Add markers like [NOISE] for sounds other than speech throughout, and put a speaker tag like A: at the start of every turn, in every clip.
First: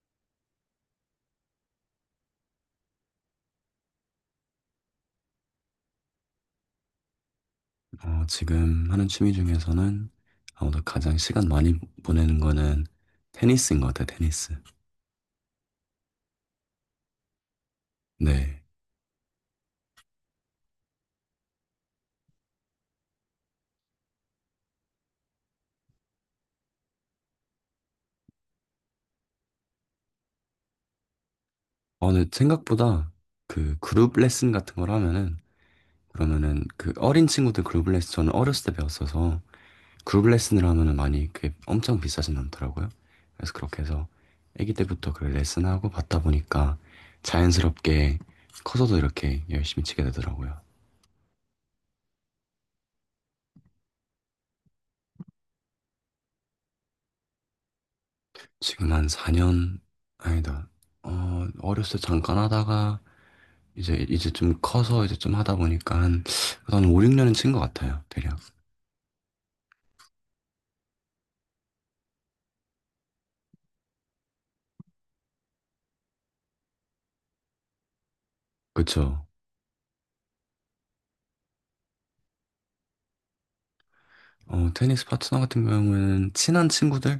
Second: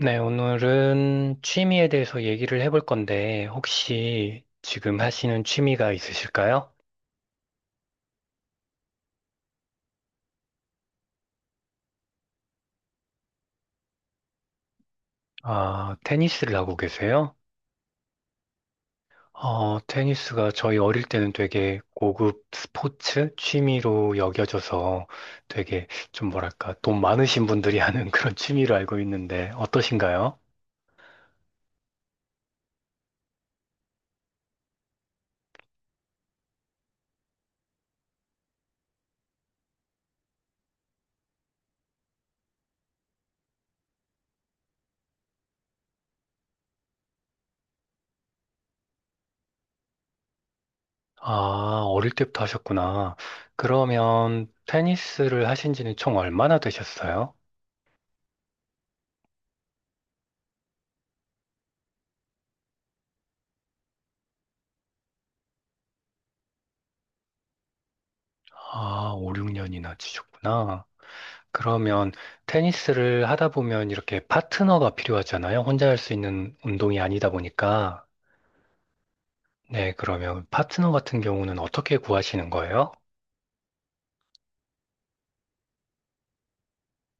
A: 네, 오늘은 취미에 대해서 얘기를 해볼 건데, 혹시 지금 하시는 취미가 있으실까요?
B: 지금 하는 취미 중에서는 아무래도 가장 시간 많이 보내는 거는 테니스인 것 같아요, 테니스.
A: 아, 테니스를 하고 계세요?
B: 네.
A: 테니스가 저희 어릴 때는 되게 고급 스포츠 취미로 여겨져서 되게 좀 뭐랄까, 돈 많으신 분들이 [LAUGHS] 하는 그런 취미로 알고 있는데, 어떠신가요?
B: 근데 생각보다 그 그룹 레슨 같은 걸 하면은, 그러면은 그 어린 친구들 그룹 레슨, 저는 어렸을 때 배웠어서 그룹 레슨을 하면은 많이 그게 엄청 비싸진 않더라고요. 그래서 그렇게 해서 아기 때부터 그 레슨하고 받다 보니까 자연스럽게 커서도 이렇게 열심히 치게 되더라고요.
A: 아, 어릴 때부터 하셨구나. 그러면 테니스를 하신 지는 총 얼마나 되셨어요?
B: 지금 한 4년, 아니다. 어렸을 때 잠깐 하다가, 이제 좀 커서 이제 좀 하다 보니까 한 5, 6년은 친 것 같아요, 대략.
A: 아, 5, 6년이나 치셨구나. 그러면 테니스를 하다 보면 이렇게 파트너가 필요하잖아요. 혼자 할 수 있는 운동이 아니다 보니까.
B: 그쵸.
A: 네, 그러면 파트너 같은 경우는 어떻게 구하시는 거예요?
B: 테니스 파트너 같은 경우는 친한 친구들?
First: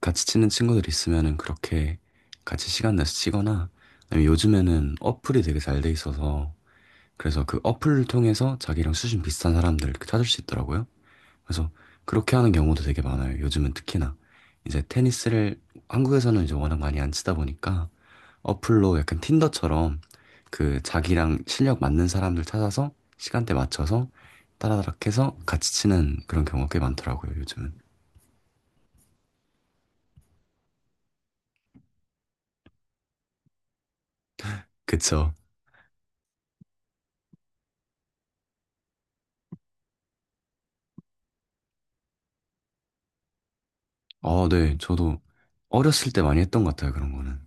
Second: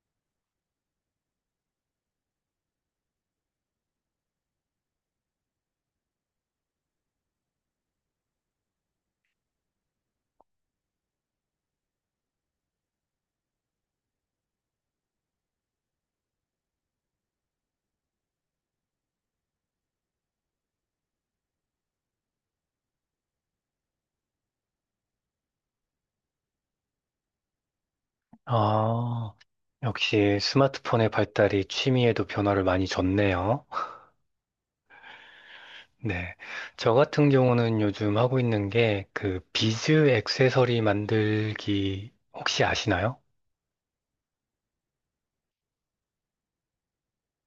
B: 같이 치는 친구들 있으면은 그렇게 같이 시간 내서 치거나, 아니면 요즘에는 어플이 되게 잘 돼 있어서, 그래서 그 어플을 통해서 자기랑 수준 비슷한 사람들 이렇게 찾을 수 있더라고요. 그래서 그렇게 하는 경우도 되게 많아요. 요즘은 특히나 이제 테니스를 한국에서는 이제 워낙 많이 안 치다 보니까 어플로 약간 틴더처럼 그 자기랑 실력 맞는 사람들 찾아서 시간대 맞춰서 따라다락 해서 같이 치는 그런 경우가 꽤 많더라고요, 요즘은.
A: 아, 역시 스마트폰의 발달이 취미에도 변화를 많이 줬네요.
B: 그쵸.
A: 네. 저 같은 경우는 요즘 하고 있는 게 그 비즈 액세서리 만들기 혹시 아시나요?
B: 아, 네. 저도 어렸을 때 많이 했던 것 같아요, 그런 거는.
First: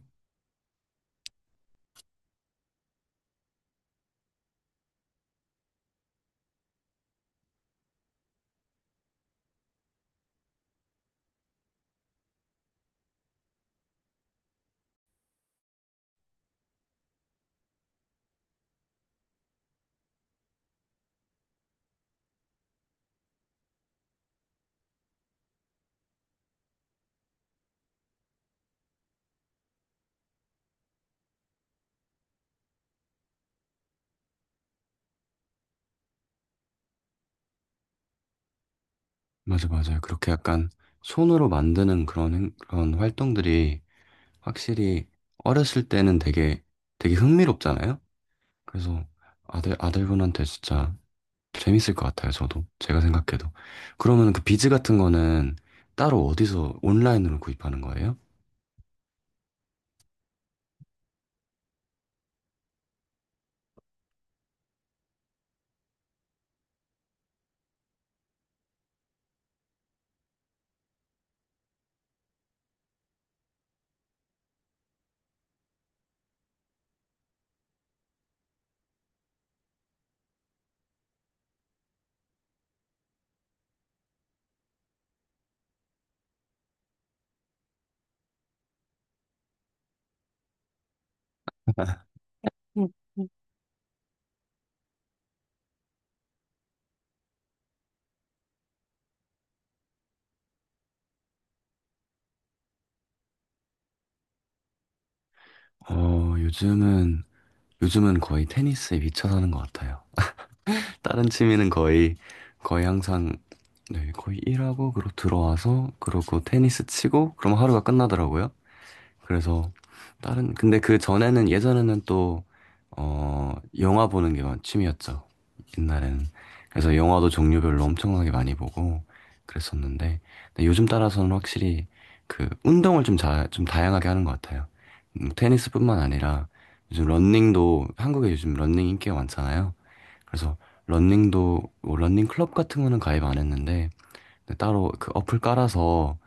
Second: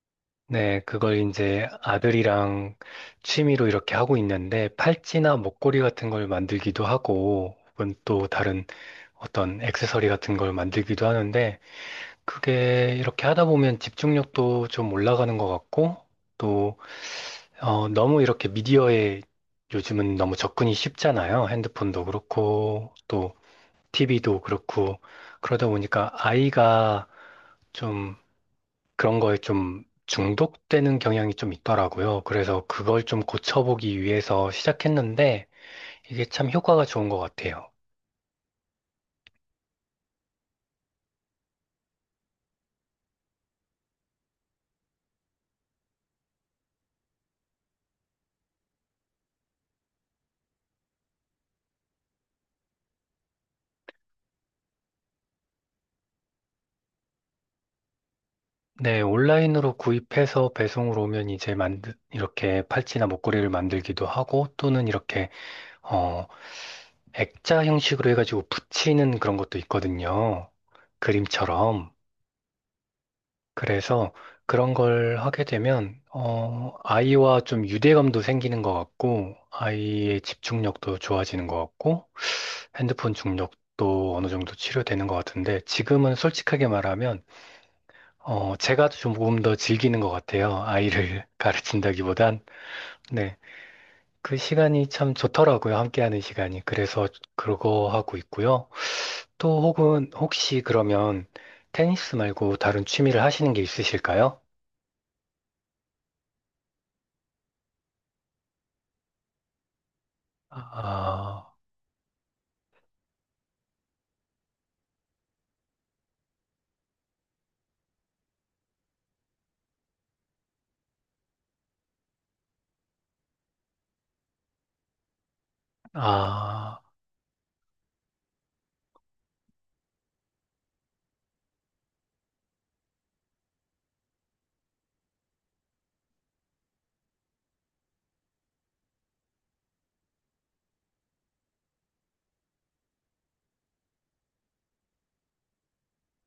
A: 네, 그걸 이제 아들이랑 취미로 이렇게 하고 있는데 팔찌나 목걸이 같은 걸 만들기도 하고 혹은 또 다른 어떤 액세서리 같은 걸 만들기도 하는데 그게 이렇게 하다 보면 집중력도 좀 올라가는 것 같고 또 너무 이렇게 미디어에 요즘은 너무 접근이 쉽잖아요. 핸드폰도 그렇고 또 TV도 그렇고 그러다 보니까 아이가 좀 그런 거에 좀 중독되는 경향이 좀 있더라고요. 그래서 그걸 좀 고쳐보기 위해서 시작했는데 이게 참 효과가 좋은 것 같아요.
B: 맞아, 맞아요. 그렇게 약간 손으로 만드는 그런, 그런 활동들이 확실히 어렸을 때는 되게, 되게 흥미롭잖아요? 그래서 아들분한테 진짜 재밌을 것 같아요, 저도. 제가 생각해도. 그러면 그 비즈 같은 거는 따로 어디서 온라인으로 구입하는 거예요?
A: 네, 온라인으로 구입해서 배송으로 오면 이제 이렇게 팔찌나 목걸이를 만들기도 하고 또는 이렇게, 어, 액자 형식으로 해가지고 붙이는 그런 것도 있거든요. 그림처럼. 그래서 그런 걸 하게 되면, 아이와 좀 유대감도 생기는 것 같고, 아이의 집중력도 좋아지는 것 같고, 핸드폰 중독도 어느 정도 치료되는 것 같은데 지금은 솔직하게 말하면 제가 조금 더 즐기는 것 같아요. 아이를 [LAUGHS] 가르친다기보단.
B: 음.
A: 네. 그 시간이 참 좋더라고요. 함께하는 시간이. 그래서 그거 하고 있고요. 또 혹은 혹시 그러면 테니스 말고 다른 취미를 하시는 게 있으실까요?
B: 어, 요즘은, 요즘은 거의 테니스에 미쳐 사는 것 같아요. 다른
A: 아,
B: 취미는 거의 항상, 네, 거의 일하고, 그리고 들어와서, 그러고 테니스 치고, 그럼 하루가 끝나더라고요. 그래서 다른 근데 그 전에는 예전에는 또 영화 보는 게 취미였죠. 옛날에는.
A: 아,
B: 그래서 영화도 종류별로 엄청나게 많이 보고 그랬었는데 근데 요즘 따라서는 확실히 그 운동을 좀 좀 다양하게 하는 것 같아요. 테니스뿐만 아니라 요즘 런닝도 한국에 요즘 런닝 인기가 많잖아요. 그래서 런닝도뭐닝 클럽 같은 거는 가입 안 했는데 근데 따로 그 어플 깔아서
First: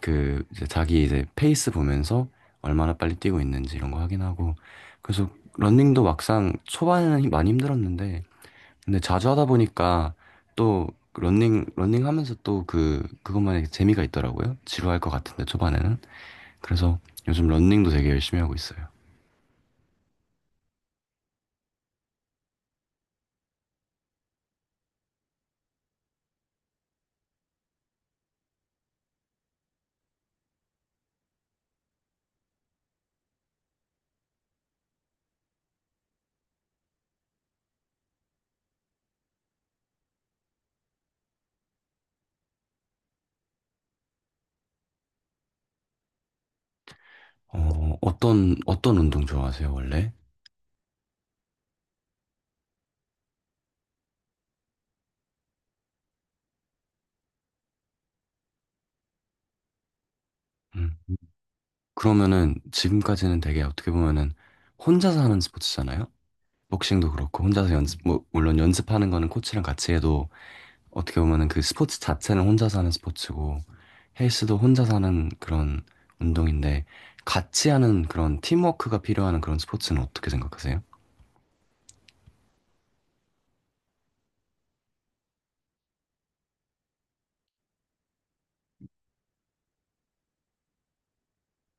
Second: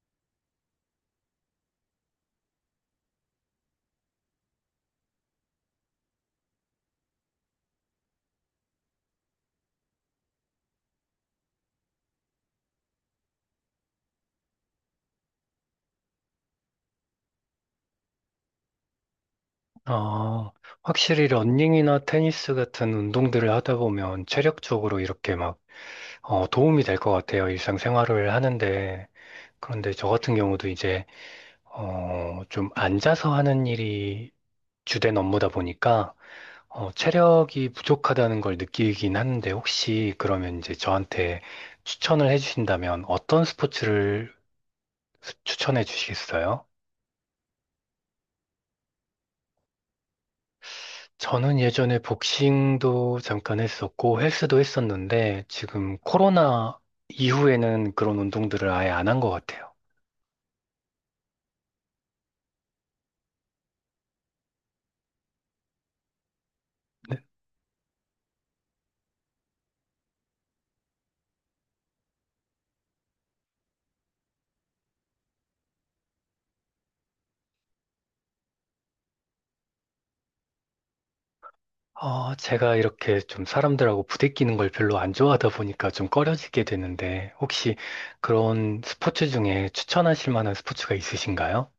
B: 그 이제 자기 이제 페이스 보면서 얼마나 빨리 뛰고 있는지 이런 거 확인하고 그래서 런닝도 막상 초반에는 많이 힘들었는데 근데 자주 하다 보니까 또 런닝 하면서 또 그 그것만의 재미가 있더라고요. 지루할 것 같은데 초반에는. 그래서 요즘 런닝도 되게 열심히 하고 있어요.
A: 어, 확실히 러닝이나 테니스 같은 운동들을 하다 보면 체력적으로 이렇게 막 도움이 될 것 같아요. 일상생활을 하는데. 그런데 저 같은 경우도 이제, 좀 앉아서 하는 일이 주된 업무다 보니까, 체력이 부족하다는 걸 느끼긴 하는데, 혹시 그러면 이제 저한테 추천을 해주신다면 어떤 스포츠를 추천해 주시겠어요?
B: 어떤 운동 좋아하세요, 원래?
A: 저는 예전에 복싱도 잠깐 했었고, 헬스도 했었는데, 지금 코로나 이후에는 그런 운동들을 아예 안 한 것 같아요.
B: 음. 그러면은 지금까지는 되게 어떻게 보면은 혼자서 하는 스포츠잖아요. 복싱도 그렇고 혼자서 연습 뭐 물론 연습하는 거는 코치랑 같이 해도 어떻게 보면은 그 스포츠 자체는 혼자서 하는 스포츠고 헬스도 혼자서 하는 그런 운동인데 같이 하는 그런 팀워크가 필요한 그런 스포츠는 어떻게 생각하세요?
A: 제가 이렇게 좀 사람들하고 부대끼는 걸 별로 안 좋아하다 보니까 좀 꺼려지게 되는데, 혹시 그런 스포츠 중에 추천하실 만한 스포츠가 있으신가요?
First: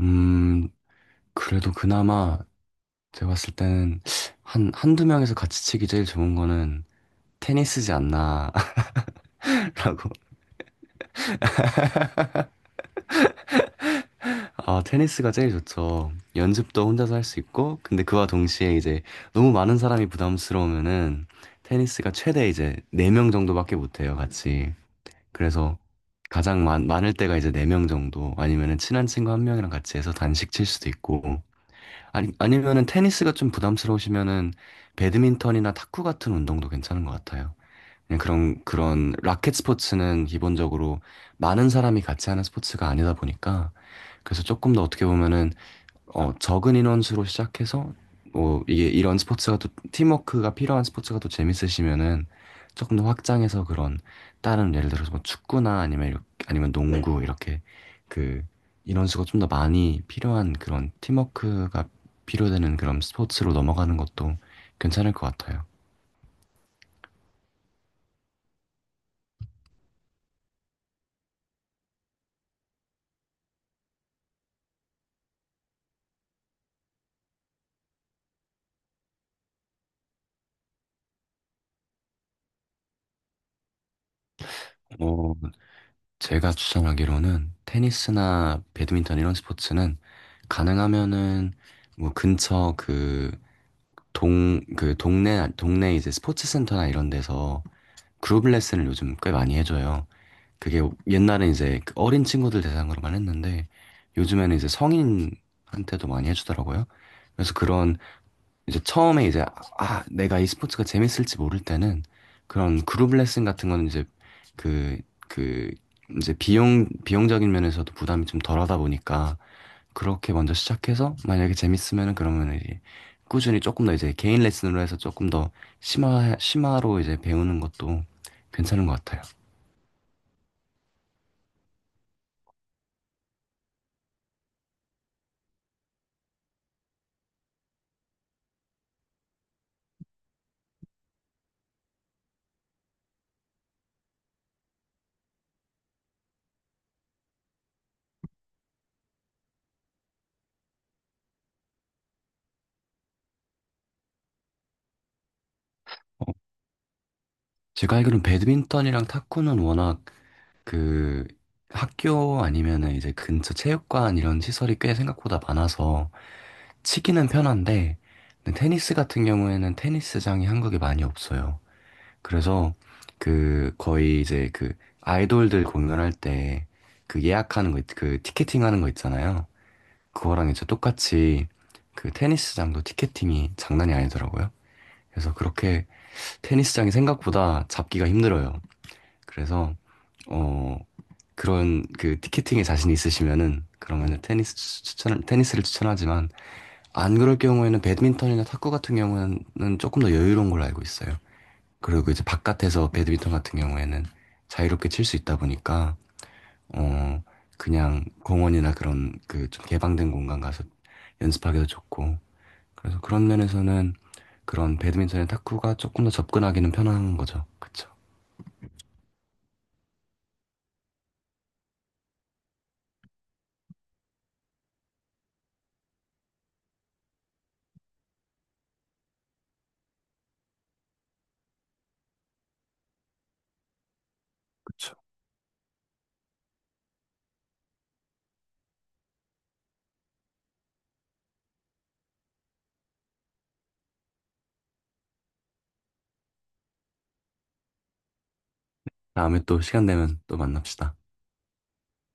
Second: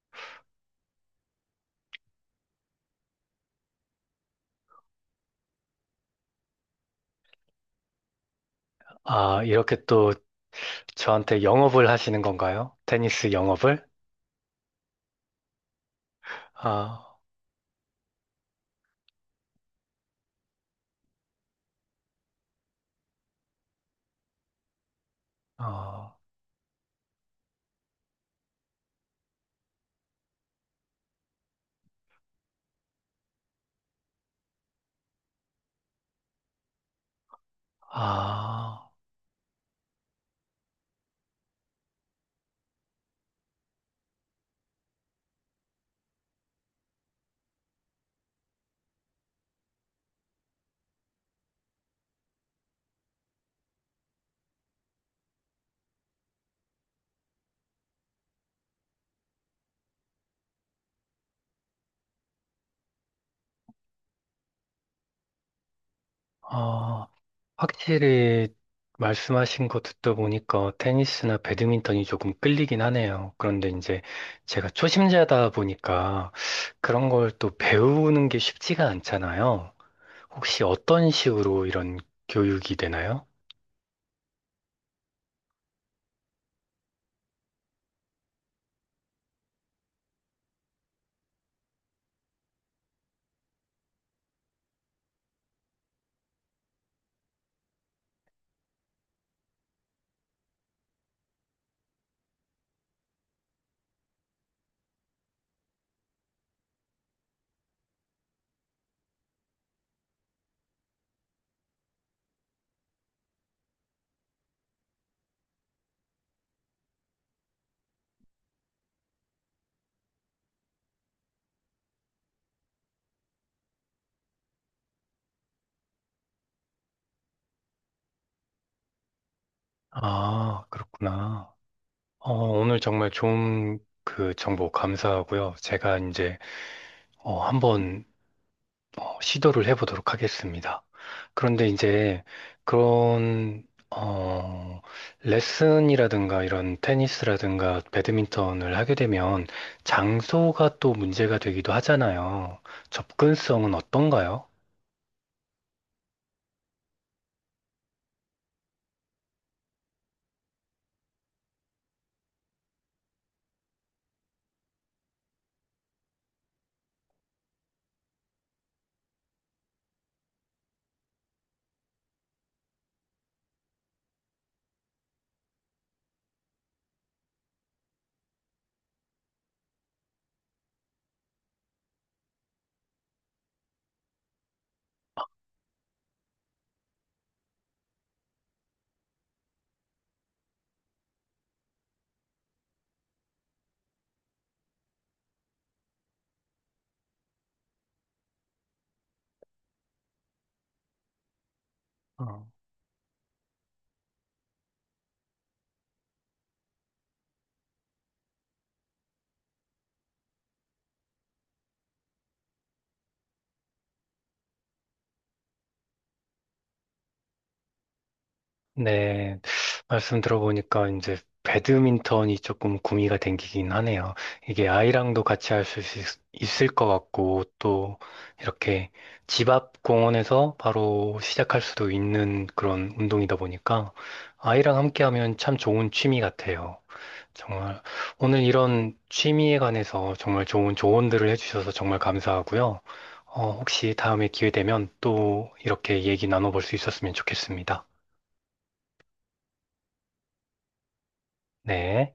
B: 음 그래도 그나마 제가 봤을 때는 한 한두 명에서 같이 치기 제일 좋은 거는 테니스지 않나라고.
A: 아, 이렇게 또 저한테 영업을 하시는 건가요? 테니스 영업을?
B: 아, 테니스가 제일 좋죠. 연습도 혼자서
A: 아,
B: 할 수 있고, 근데 그와 동시에 이제 너무 많은 사람이 부담스러우면은 테니스가 최대 이제 4명 정도밖에 못 해요, 같이. 그래서
A: 어,
B: 가장 많을 때가 이제 4명 정도, 아니면은 친한 친구 한 명이랑 같이 해서 단식 칠 수도 있고, 아니, 아니면은 테니스가 좀 부담스러우시면은 배드민턴이나 탁구 같은 운동도 괜찮은 것 같아요. 그냥 그런,
A: 아,
B: 그런 라켓 스포츠는 기본적으로 많은 사람이 같이 하는 스포츠가 아니다 보니까 그래서 조금 더 어떻게 보면은 적은 인원수로 시작해서 뭐 이게 이런 스포츠가 또 팀워크가 필요한 스포츠가 또 재밌으시면은 조금 더 확장해서 그런 다른 예를 들어서 뭐 축구나 아니면 이렇게, 아니면 네. 농구 이렇게 그 인원수가 좀 더 많이 필요한 그런 팀워크가 필요되는 그런 스포츠로 넘어가는 것도 괜찮을 것 같아요.
A: 어, 확실히 말씀하신 거 듣다 보니까 테니스나 배드민턴이 조금 끌리긴 하네요. 그런데 이제 제가 초심자다 보니까 그런 걸 또 배우는 게 쉽지가 않잖아요. 혹시 어떤 식으로 이런 교육이 되나요?
B: 어, 제가 추천하기로는 테니스나 배드민턴 이런 스포츠는 가능하면은 뭐 근처 그 동네 이제 스포츠 센터나 이런 데서 그룹 레슨을 요즘 꽤 많이 해줘요. 그게 옛날엔 이제 그 어린 친구들 대상으로만 했는데 요즘에는 이제 성인한테도 많이 해주더라고요. 그래서 그런 이제 처음에 이제 아, 내가 이 스포츠가 재밌을지 모를 때는 그런 그룹 레슨 같은 거는 이제 그, 그 이제 비용적인 면에서도 부담이 좀 덜하다 보니까 그렇게 먼저 시작해서 만약에 재밌으면은 그러면 이제 꾸준히 조금 더 이제 개인 레슨으로 해서 조금 더 심화로 이제 배우는 것도 괜찮은 것 같아요.
A: 아, 그렇구나. 어, 오늘 정말 좋은 그 정보 감사하고요. 제가 이제 한번 시도를 해보도록 하겠습니다. 그런데 이제 그런 어, 레슨이라든가 이런 테니스라든가 배드민턴을 하게 되면 장소가 또 문제가 되기도 하잖아요. 접근성은 어떤가요?
B: 어, 제가 알기로는 배드민턴이랑 탁구는 워낙 그 학교 아니면은 이제 근처 체육관 이런 시설이 꽤 생각보다 많아서 치기는 편한데 근데 테니스 같은 경우에는 테니스장이 한국에 많이 없어요. 그래서 그 거의 이제 그 아이돌들 공연할 때 그 예약하는 거, 그 티켓팅 하는 거 있잖아요. 그거랑 이제 똑같이 그 테니스장도 티켓팅이 장난이 아니더라고요. 그래서 그렇게 테니스장이 생각보다 잡기가 힘들어요. 그래서 어 그런 그 티켓팅에 자신이 있으시면은 그러면은 테니스를 추천하지만 안 그럴 경우에는 배드민턴이나 탁구 같은 경우는 조금 더 여유로운 걸로 알고 있어요. 그리고 이제
A: 어.
B: 바깥에서 배드민턴 같은 경우에는 자유롭게 칠 수 있다 보니까 어 그냥 공원이나 그런 그 좀 개방된 공간 가서 연습하기도 좋고 그래서 그런 면에서는 그런 배드민턴이나 탁구가 조금 더 접근하기는 편한 거죠. 그쵸?
A: 네, 말씀 들어보니까 이제 배드민턴이 조금 구미가 땡기긴 하네요. 이게 아이랑도 같이 할 수 있을 것 같고, 또 이렇게 집 앞 공원에서 바로 시작할 수도 있는 그런 운동이다 보니까 아이랑
B: 그쵸.
A: 함께 하면 참 좋은 취미 같아요. 정말 오늘 이런 취미에 관해서 정말 좋은 조언들을 해주셔서 정말 감사하고요. 혹시 다음에 기회 되면 또 이렇게 얘기 나눠볼 수 있었으면 좋겠습니다.
B: 다음에 또 시간 되면 또 만납시다.
A: 네.